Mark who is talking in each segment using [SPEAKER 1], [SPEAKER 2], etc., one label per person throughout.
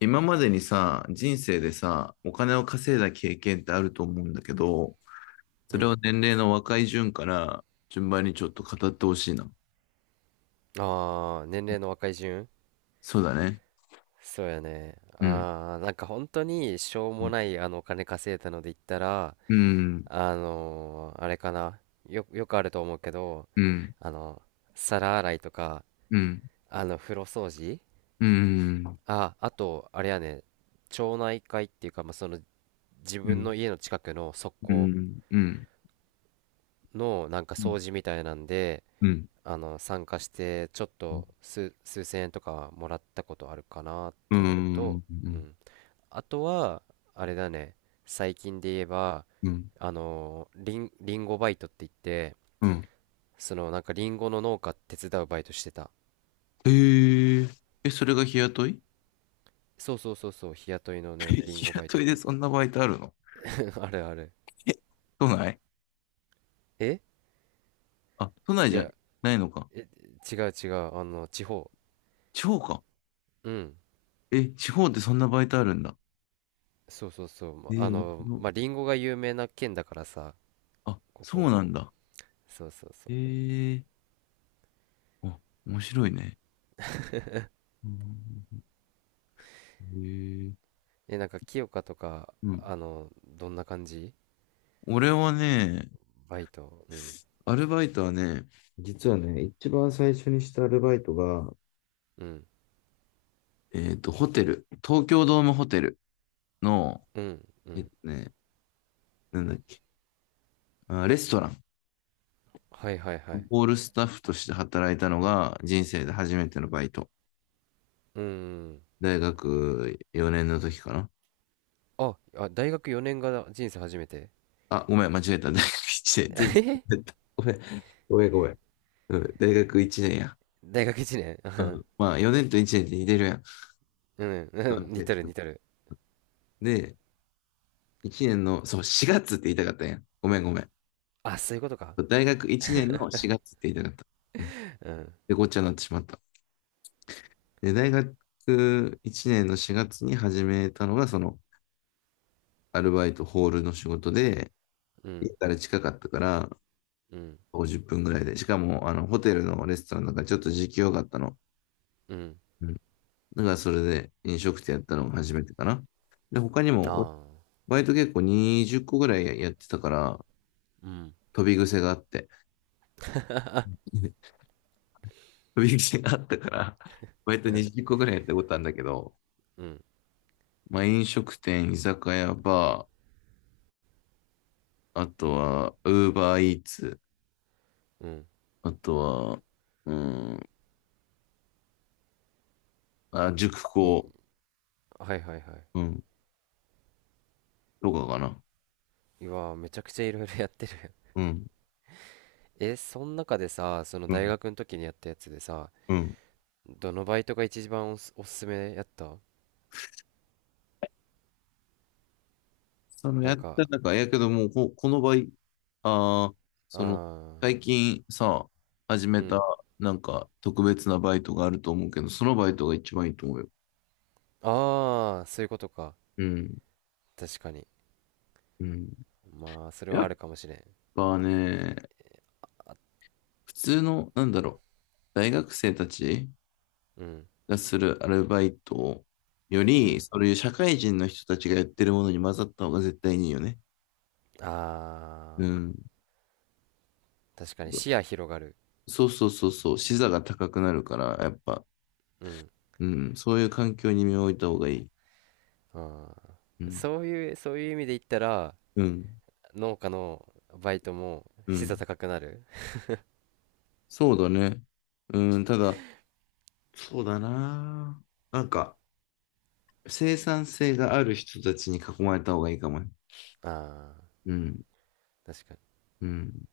[SPEAKER 1] 今までにさ、人生でさ、お金を稼いだ経験ってあると思うんだけど、そ
[SPEAKER 2] う
[SPEAKER 1] れを
[SPEAKER 2] ん。
[SPEAKER 1] 年齢の若い順から順番にちょっと語ってほしいな。
[SPEAKER 2] ああ、年齢の若い順、
[SPEAKER 1] そうだね。
[SPEAKER 2] そうやね。
[SPEAKER 1] うん。
[SPEAKER 2] ああ、なんか本当にしょう
[SPEAKER 1] う
[SPEAKER 2] も
[SPEAKER 1] ん。
[SPEAKER 2] ないお金稼いだので言ったら、
[SPEAKER 1] うん。
[SPEAKER 2] あれかな。よくあると思うけど、
[SPEAKER 1] うん。
[SPEAKER 2] あの、皿洗いとか、
[SPEAKER 1] うん。
[SPEAKER 2] 風呂掃除、
[SPEAKER 1] うん。
[SPEAKER 2] あ、あと、あれやね、町内会っていうか、まあ、その、自
[SPEAKER 1] うん。う
[SPEAKER 2] 分
[SPEAKER 1] ん。
[SPEAKER 2] の家の近くの側
[SPEAKER 1] う
[SPEAKER 2] 溝
[SPEAKER 1] ん。うん。
[SPEAKER 2] のなんか掃除みたいなんで、参加して、ちょっと数千円とかもらったことあるかなっていうのと、うん。あとは、あれだね、最近で言えば、
[SPEAKER 1] うん。
[SPEAKER 2] リンゴバイトって言って、
[SPEAKER 1] うん。
[SPEAKER 2] そのなんかリンゴの農家手伝うバイトしてた。
[SPEAKER 1] ええ。え、それが日雇い。
[SPEAKER 2] そうそうそうそう、日雇いのね、リン
[SPEAKER 1] 日
[SPEAKER 2] ゴバイト
[SPEAKER 1] 雇
[SPEAKER 2] っ
[SPEAKER 1] いで
[SPEAKER 2] て。
[SPEAKER 1] そんなバイトあるの？
[SPEAKER 2] あるある。
[SPEAKER 1] え、都内。
[SPEAKER 2] え、
[SPEAKER 1] あ、都内
[SPEAKER 2] い
[SPEAKER 1] じゃ
[SPEAKER 2] や、
[SPEAKER 1] ないのか。
[SPEAKER 2] え、違う違う、あの、地方。
[SPEAKER 1] 地方か。
[SPEAKER 2] うん。
[SPEAKER 1] え、地方ってそんなバイトあるんだ。
[SPEAKER 2] そうそうそう。ま
[SPEAKER 1] え
[SPEAKER 2] あ
[SPEAKER 1] え、面
[SPEAKER 2] の、
[SPEAKER 1] 白
[SPEAKER 2] ま
[SPEAKER 1] い。
[SPEAKER 2] あ、リンゴが有名な県だからさ、
[SPEAKER 1] あ、
[SPEAKER 2] こ
[SPEAKER 1] そう
[SPEAKER 2] こ。
[SPEAKER 1] なんだ。
[SPEAKER 2] そうそうそう。
[SPEAKER 1] ええ、あ、面白いね。うん。ええ、
[SPEAKER 2] え、なんか清香とか、
[SPEAKER 1] うん。
[SPEAKER 2] あの、どんな感じ、
[SPEAKER 1] 俺はね、
[SPEAKER 2] バイト。うん。
[SPEAKER 1] アルバイトはね、実はね、一番最初にしたアルバイトが、
[SPEAKER 2] うん。
[SPEAKER 1] ホテル、東京ドームホテルの、
[SPEAKER 2] うん。う
[SPEAKER 1] えっ
[SPEAKER 2] ん。
[SPEAKER 1] とね、なんだっけ、あ、レストラン、
[SPEAKER 2] はいはいはい。
[SPEAKER 1] ホールスタッフとして働いたのが人生で初めてのバイト。
[SPEAKER 2] うん。
[SPEAKER 1] 大学4年の時かな。
[SPEAKER 2] あ、あ、大学4年が人生初めて。
[SPEAKER 1] あ、ごめん、間違えた。大学1 年、全然
[SPEAKER 2] え、
[SPEAKER 1] 間違えた。ごめん、ごめん、ごめん。うん、大学1年や。
[SPEAKER 2] 大学1年。
[SPEAKER 1] う ん。まあ、4年と1年って似てるやん。
[SPEAKER 2] うん、うん、似てる似てる。
[SPEAKER 1] で、1年の、そう、4月って言いたかったんや。ごめんごめん。
[SPEAKER 2] あ、そういうことか。
[SPEAKER 1] 大学1年の4月って言いたかった。うん。
[SPEAKER 2] うん、
[SPEAKER 1] で、ごっちゃになってしまった。で、大学1年の4月に始めたのが、その、アルバイトホールの仕事で、
[SPEAKER 2] う
[SPEAKER 1] 家
[SPEAKER 2] ん、
[SPEAKER 1] から近かったから、
[SPEAKER 2] うん、
[SPEAKER 1] 50分ぐらいで。しかも、あの、ホテルのレストランだからちょっと時給良かったの。
[SPEAKER 2] うん。
[SPEAKER 1] うん。だからそれで飲食店やったのが初めてかな。で、他に
[SPEAKER 2] あ
[SPEAKER 1] も、
[SPEAKER 2] あ、
[SPEAKER 1] バイト結構20個ぐらいやってたから、
[SPEAKER 2] うん、
[SPEAKER 1] 飛び癖があって。飛び癖があったから、バイト
[SPEAKER 2] うん、
[SPEAKER 1] 20個ぐらいやったことあるんだけど、
[SPEAKER 2] うん、
[SPEAKER 1] まあ飲食店、居酒屋、バー、あとは、ウーバーイーツ、
[SPEAKER 2] うん。
[SPEAKER 1] あとは、うん、あ、塾
[SPEAKER 2] い、
[SPEAKER 1] 講、
[SPEAKER 2] はいはいはい。
[SPEAKER 1] うん、とかかな。
[SPEAKER 2] うわー、めちゃくちゃいろいろやってる。
[SPEAKER 1] うん、
[SPEAKER 2] え、その中でさ、その
[SPEAKER 1] う
[SPEAKER 2] 大
[SPEAKER 1] ん、
[SPEAKER 2] 学の時にやったやつでさ、
[SPEAKER 1] うん。
[SPEAKER 2] どのバイトが一番おすすめやった？
[SPEAKER 1] その
[SPEAKER 2] な
[SPEAKER 1] や
[SPEAKER 2] ん
[SPEAKER 1] っ
[SPEAKER 2] か、
[SPEAKER 1] た中、やけどもうこの場合、ああ、その、
[SPEAKER 2] ああ、
[SPEAKER 1] 最近さ、始め
[SPEAKER 2] う
[SPEAKER 1] た、
[SPEAKER 2] ん。
[SPEAKER 1] なんか、特別なバイトがあると思うけど、そのバイトが一番いいと思うよ。
[SPEAKER 2] ああ、そういうことか。
[SPEAKER 1] うん。
[SPEAKER 2] 確かに。
[SPEAKER 1] うん。
[SPEAKER 2] まあ、それ
[SPEAKER 1] や
[SPEAKER 2] はあ
[SPEAKER 1] っ
[SPEAKER 2] るかもしれん。
[SPEAKER 1] ぱね、普通の、なんだろう、大学生たち
[SPEAKER 2] うん。
[SPEAKER 1] がするアルバイトよ
[SPEAKER 2] う
[SPEAKER 1] り、
[SPEAKER 2] ん。
[SPEAKER 1] そういう社会人の人たちがやってるものに混ざった方が絶対にいいよね。
[SPEAKER 2] あ
[SPEAKER 1] うん。
[SPEAKER 2] ー、確かに視野広がる。
[SPEAKER 1] そうそうそうそう、視座が高くなるから、やっぱ、
[SPEAKER 2] うん。
[SPEAKER 1] うん、そういう環境に身を置いた方がいい。
[SPEAKER 2] あ
[SPEAKER 1] う
[SPEAKER 2] ー、
[SPEAKER 1] ん。
[SPEAKER 2] そういう、そういう意味で言ったら、
[SPEAKER 1] うん。
[SPEAKER 2] 農家のバイトも
[SPEAKER 1] う
[SPEAKER 2] 資座
[SPEAKER 1] ん。
[SPEAKER 2] 高くなる。
[SPEAKER 1] そうだね。うん、ただ、そうだな。なんか、生産性がある人たちに囲まれた方がいいかもね。
[SPEAKER 2] ああ、
[SPEAKER 1] うん。
[SPEAKER 2] 確かに。
[SPEAKER 1] うん。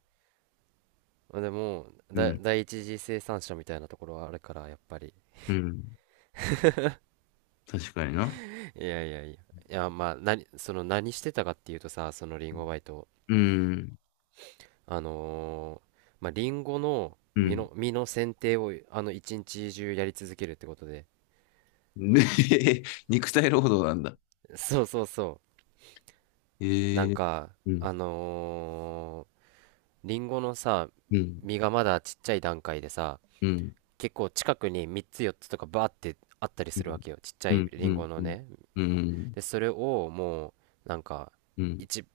[SPEAKER 2] でも、
[SPEAKER 1] う
[SPEAKER 2] だ、
[SPEAKER 1] ん。
[SPEAKER 2] 第一次生産者みたいなところはあるから、やっぱり。
[SPEAKER 1] うん。確かにな。
[SPEAKER 2] いやいやいや。いや、まあ、何、その何してたかっていうとさ、そのリンゴバイト。
[SPEAKER 1] うん
[SPEAKER 2] あのーまあ、リンゴの
[SPEAKER 1] う
[SPEAKER 2] 実
[SPEAKER 1] ん。
[SPEAKER 2] の、実の剪定を、あの、一日中やり続けるってことで。
[SPEAKER 1] ねえ、ね、肉体労働なんだ。
[SPEAKER 2] そうそうそう。な
[SPEAKER 1] え
[SPEAKER 2] ん
[SPEAKER 1] え。
[SPEAKER 2] か、
[SPEAKER 1] うん。
[SPEAKER 2] あのーリンゴのさ、
[SPEAKER 1] うん。
[SPEAKER 2] 実がまだちっちゃい段階でさ、
[SPEAKER 1] うん。
[SPEAKER 2] 結構近くに3つ4つとかバーってあったり
[SPEAKER 1] う
[SPEAKER 2] するわ
[SPEAKER 1] ん。
[SPEAKER 2] けよ。ちっちゃ
[SPEAKER 1] う
[SPEAKER 2] い
[SPEAKER 1] ん。
[SPEAKER 2] リ
[SPEAKER 1] う
[SPEAKER 2] ン
[SPEAKER 1] ん。
[SPEAKER 2] ゴの
[SPEAKER 1] うん。
[SPEAKER 2] ね。
[SPEAKER 1] うん。
[SPEAKER 2] で、それをもう、なんか、
[SPEAKER 1] うん。
[SPEAKER 2] 一、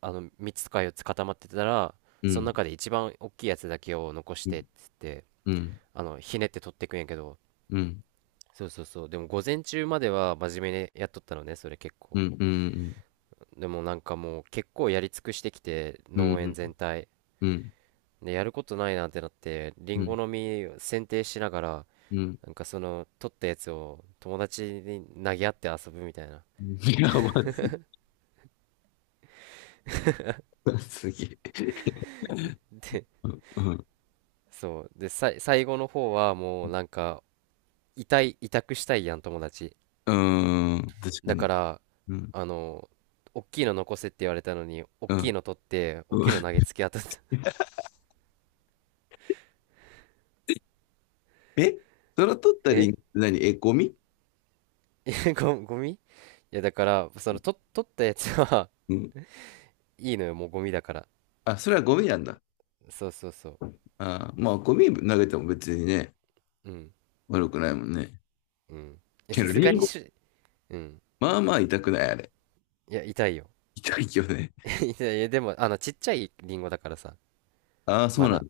[SPEAKER 2] あの、3つか4つ固まってたら、
[SPEAKER 1] う
[SPEAKER 2] その
[SPEAKER 1] ん。
[SPEAKER 2] 中で一番大きいやつだけを残し
[SPEAKER 1] うん。
[SPEAKER 2] てっつって、
[SPEAKER 1] うん。
[SPEAKER 2] あの、ひねって取ってくんやけど、
[SPEAKER 1] うん。
[SPEAKER 2] そうそうそう。でも午前中までは真面目にやっとったのね、それ結
[SPEAKER 1] う
[SPEAKER 2] 構。
[SPEAKER 1] ん。うん。
[SPEAKER 2] でもなんかもう結構やり尽くしてきて、
[SPEAKER 1] うん。う
[SPEAKER 2] 農園
[SPEAKER 1] ん。
[SPEAKER 2] 全体。で、やることないなってなって、リ
[SPEAKER 1] う
[SPEAKER 2] ンゴ
[SPEAKER 1] ん。
[SPEAKER 2] の実剪定しながら、
[SPEAKER 1] うん。
[SPEAKER 2] なんかその、取ったやつを友達に投げ合って遊ぶみたいな。
[SPEAKER 1] やばすぎ。すげえ。
[SPEAKER 2] で、
[SPEAKER 1] うん。
[SPEAKER 2] そう。で、さい、最後の方はもうなんか、委託したいやん、友達。
[SPEAKER 1] うん。確か
[SPEAKER 2] だ
[SPEAKER 1] に。
[SPEAKER 2] から、
[SPEAKER 1] うん。
[SPEAKER 2] あの、おっきいの残せって言われたのに、おっ
[SPEAKER 1] う
[SPEAKER 2] きい
[SPEAKER 1] ん。
[SPEAKER 2] の取って、おっきいの投げつけ当たった。
[SPEAKER 1] え、それ 取ったリ
[SPEAKER 2] え、
[SPEAKER 1] ンクって何？え、ゴミ？
[SPEAKER 2] えご ゴミ、いや、だから、その、と、取ったやつは
[SPEAKER 1] うん。
[SPEAKER 2] いいのよ、もうゴミだから。
[SPEAKER 1] あ、それはゴミなんだ。
[SPEAKER 2] そうそうそう。
[SPEAKER 1] ああ、まあ、ゴミ投げても別にね、
[SPEAKER 2] うん、
[SPEAKER 1] 悪くないもんね。
[SPEAKER 2] うん。いや、
[SPEAKER 1] け
[SPEAKER 2] さ
[SPEAKER 1] ど、
[SPEAKER 2] すが
[SPEAKER 1] リン
[SPEAKER 2] に
[SPEAKER 1] ゴ、
[SPEAKER 2] し、うん。
[SPEAKER 1] まあまあ痛くない、あれ。
[SPEAKER 2] いや、痛いよ。
[SPEAKER 1] 痛いよね。
[SPEAKER 2] いやいやでも、あの、ちっちゃいリンゴだからさ、
[SPEAKER 1] ああ、そ
[SPEAKER 2] ま
[SPEAKER 1] うなん
[SPEAKER 2] だ。
[SPEAKER 1] だ。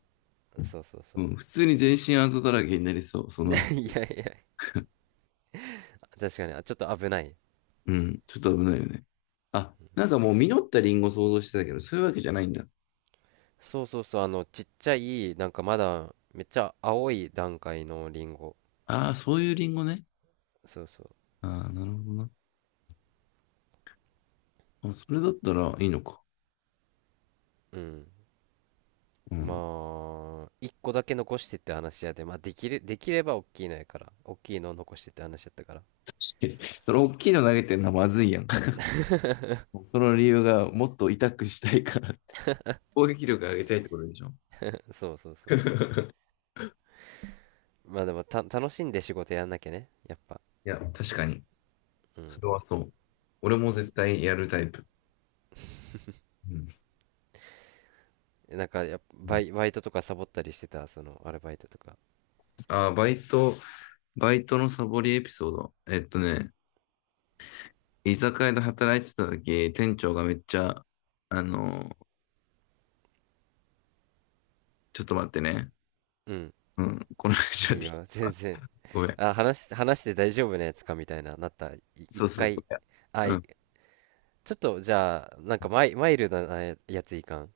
[SPEAKER 2] そうそうそ
[SPEAKER 1] う
[SPEAKER 2] う。
[SPEAKER 1] ん、普通に全身あざだらけになりそう、そ の朝。
[SPEAKER 2] いやいや、確かに、あ、ちょっと危ない。
[SPEAKER 1] うん、ちょっと危ないよね。あ、なんかもう実ったリンゴ想像してたけど、そういうわけじゃないんだ。
[SPEAKER 2] そうそうそう、あの、ちっちゃい、なんかまだ、めっちゃ青い段階のリンゴ。
[SPEAKER 1] ああ、そういうリンゴね。
[SPEAKER 2] そうそう。
[SPEAKER 1] ああ、なるほどな。あ、それだったらいいのか。
[SPEAKER 2] うん。
[SPEAKER 1] うん。
[SPEAKER 2] まあ、一個だけ残してって話やで、まあ、できる、できれば大きいのやから、大きいのを残してって話やったから。
[SPEAKER 1] 確かに。それ大きいの投げてんのはまずいやん。その理由がもっと痛くしたいから、攻撃力上げたいってことでしょ。
[SPEAKER 2] そうそうそう。まあでも、た、楽しんで仕事やんなきゃね、やっぱ。
[SPEAKER 1] いや、確かに。
[SPEAKER 2] う
[SPEAKER 1] そ
[SPEAKER 2] ん。
[SPEAKER 1] れはそう。俺も絶対やるタイプ。うん。
[SPEAKER 2] なんかやっぱ、
[SPEAKER 1] う
[SPEAKER 2] バ
[SPEAKER 1] ん、
[SPEAKER 2] イ、バイトとかサボったりしてた、その、アルバイトとか。
[SPEAKER 1] あー、バイト、バイトのサボりエピソード。えっとね、居酒屋で働いてた時、店長がめっちゃ、あの、ちょっと待ってね。
[SPEAKER 2] うん、
[SPEAKER 1] うん。この話は
[SPEAKER 2] いい
[SPEAKER 1] でき、
[SPEAKER 2] よ、全然。
[SPEAKER 1] ごめん。
[SPEAKER 2] あ、話し、話して大丈夫なやつかみたいな、なった。い、
[SPEAKER 1] そ
[SPEAKER 2] 一
[SPEAKER 1] うそうそ
[SPEAKER 2] 回。
[SPEAKER 1] う。いや、
[SPEAKER 2] あ、
[SPEAKER 1] う
[SPEAKER 2] い、
[SPEAKER 1] ん。
[SPEAKER 2] ちょっと、じゃあ、なんかマイルドなややついかん。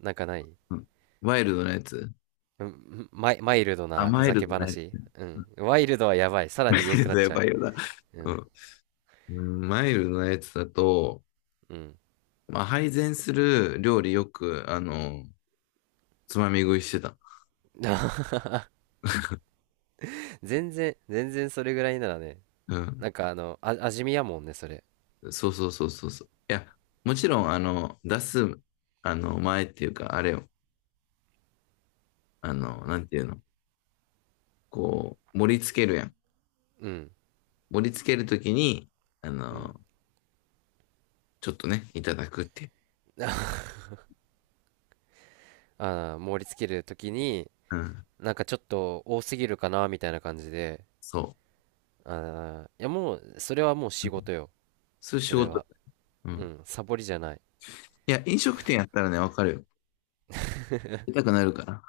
[SPEAKER 2] なんかない？
[SPEAKER 1] うん。ワイルドなやつ。
[SPEAKER 2] うん、マイルド
[SPEAKER 1] あ、
[SPEAKER 2] なふ
[SPEAKER 1] マイ
[SPEAKER 2] ざ
[SPEAKER 1] ル
[SPEAKER 2] け
[SPEAKER 1] ドなやつ
[SPEAKER 2] 話。
[SPEAKER 1] ね。
[SPEAKER 2] う
[SPEAKER 1] う
[SPEAKER 2] ん。
[SPEAKER 1] ん。
[SPEAKER 2] ワイルドはやばい。さ ら
[SPEAKER 1] マ
[SPEAKER 2] に言え
[SPEAKER 1] イ
[SPEAKER 2] ん
[SPEAKER 1] ル
[SPEAKER 2] くな
[SPEAKER 1] ド
[SPEAKER 2] っ
[SPEAKER 1] や
[SPEAKER 2] ちゃ
[SPEAKER 1] ば
[SPEAKER 2] う。
[SPEAKER 1] いよな。
[SPEAKER 2] う
[SPEAKER 1] う
[SPEAKER 2] ん。
[SPEAKER 1] ん。うん、マイルドなやつだと、
[SPEAKER 2] うん。
[SPEAKER 1] まあ、配膳する料理よく、あの、つまみ食いしてた。
[SPEAKER 2] 全然、全然それぐらいならね。
[SPEAKER 1] うん。
[SPEAKER 2] なんかあの、あ、味見やもんね、それ。
[SPEAKER 1] そうそうそうそうそう。いや、もちろん、あの、出す、あの、前っていうか、あれを、あの、なんていうの、こう、盛り付けるやん。
[SPEAKER 2] うん。
[SPEAKER 1] 盛り付けるときに、あ
[SPEAKER 2] うん。
[SPEAKER 1] の、ちょっとね、いただくっていう。
[SPEAKER 2] あー、盛り付けるときに、
[SPEAKER 1] うん、
[SPEAKER 2] なんかちょっと多すぎるかな、みたいな感じで。
[SPEAKER 1] そ
[SPEAKER 2] あー、いやもう、それはもう
[SPEAKER 1] う。
[SPEAKER 2] 仕
[SPEAKER 1] うん、
[SPEAKER 2] 事よ。
[SPEAKER 1] そういう
[SPEAKER 2] そ
[SPEAKER 1] 仕
[SPEAKER 2] れ
[SPEAKER 1] 事。
[SPEAKER 2] は、
[SPEAKER 1] う
[SPEAKER 2] う
[SPEAKER 1] ん。
[SPEAKER 2] ん、サボりじゃない。
[SPEAKER 1] いや、飲食店やったらね、わかるよ。出たくなるから。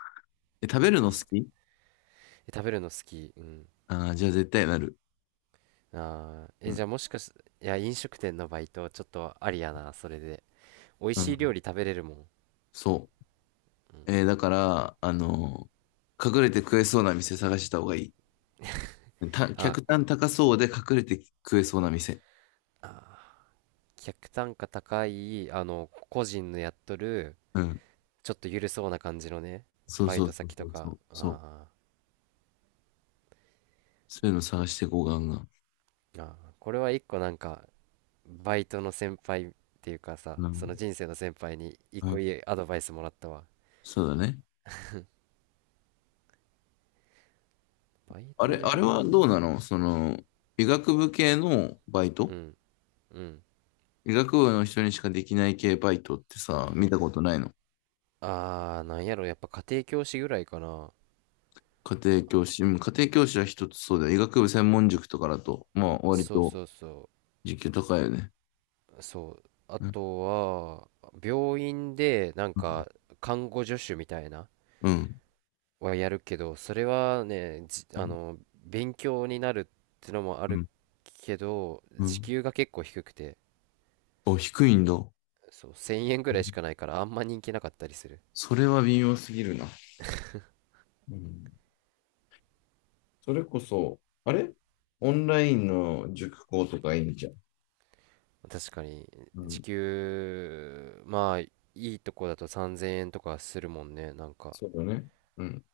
[SPEAKER 1] え、食べるの好
[SPEAKER 2] 確か、
[SPEAKER 1] き？
[SPEAKER 2] え、食べるの好き？うん、
[SPEAKER 1] あー、じゃあ絶対なる。
[SPEAKER 2] あー、
[SPEAKER 1] う
[SPEAKER 2] え、じ
[SPEAKER 1] ん。
[SPEAKER 2] ゃあもしかし、いや、飲食店のバイトちょっとありやな、それで。美味
[SPEAKER 1] う
[SPEAKER 2] しい料
[SPEAKER 1] ん。
[SPEAKER 2] 理食べれるもん、
[SPEAKER 1] そ
[SPEAKER 2] うん。
[SPEAKER 1] う。だから、あの、隠れて食えそうな店探した方がいい。
[SPEAKER 2] あー、
[SPEAKER 1] 客
[SPEAKER 2] こ、
[SPEAKER 1] 単高そうで隠れて食えそうな店。
[SPEAKER 2] あー、客単価高いあの個人のやっとる
[SPEAKER 1] うん。
[SPEAKER 2] ちょっと緩そうな感じのね
[SPEAKER 1] そう
[SPEAKER 2] バイ
[SPEAKER 1] そう
[SPEAKER 2] ト
[SPEAKER 1] そう
[SPEAKER 2] 先と
[SPEAKER 1] そうそ
[SPEAKER 2] か、
[SPEAKER 1] う。そう。
[SPEAKER 2] あ
[SPEAKER 1] そういうの探してこうガンガン。
[SPEAKER 2] ー、あー、これは一個なんかバイトの先輩っていうかさ、
[SPEAKER 1] う
[SPEAKER 2] その
[SPEAKER 1] ん。
[SPEAKER 2] 人生の先輩に一
[SPEAKER 1] う
[SPEAKER 2] 個
[SPEAKER 1] ん。
[SPEAKER 2] いいアドバイスもらったわ。
[SPEAKER 1] そうだね。
[SPEAKER 2] バイト
[SPEAKER 1] あれはどう
[SPEAKER 2] ね。
[SPEAKER 1] なの、その、医学部系のバイ
[SPEAKER 2] う
[SPEAKER 1] ト。
[SPEAKER 2] ん。うん。
[SPEAKER 1] 医学部の人にしかできない系バイトってさ、見たことないの？
[SPEAKER 2] あー、なんやろ、やっぱ家庭教師ぐらいかな。
[SPEAKER 1] 家庭教師。うん、家庭教師は一つそうだよ。医学部専門塾とかだと、まあ、割
[SPEAKER 2] そう
[SPEAKER 1] と
[SPEAKER 2] そうそ
[SPEAKER 1] 時給高いよね。
[SPEAKER 2] う。そう。あ
[SPEAKER 1] うん。
[SPEAKER 2] とは、病院で、なん
[SPEAKER 1] うん。
[SPEAKER 2] か、看護助手みたいな、
[SPEAKER 1] うん。
[SPEAKER 2] はやるけど、それはね、じ、あの、勉強になるってのもあ
[SPEAKER 1] う
[SPEAKER 2] る
[SPEAKER 1] ん。
[SPEAKER 2] けど、
[SPEAKER 1] う
[SPEAKER 2] 時
[SPEAKER 1] ん。
[SPEAKER 2] 給が結構低くて、
[SPEAKER 1] お、低いんだ。う
[SPEAKER 2] そう、1000円ぐらいしか
[SPEAKER 1] ん、
[SPEAKER 2] ないから、あんま人気なかったりする。
[SPEAKER 1] それは微妙すぎるな。うん、それこそ、あれ、オンラインの塾講とかいいんじゃん。
[SPEAKER 2] 確かに、
[SPEAKER 1] う
[SPEAKER 2] 時
[SPEAKER 1] ん。
[SPEAKER 2] 給、まあ、いいとこだと3000円とかするもんね、なんか。
[SPEAKER 1] そうだね。うん。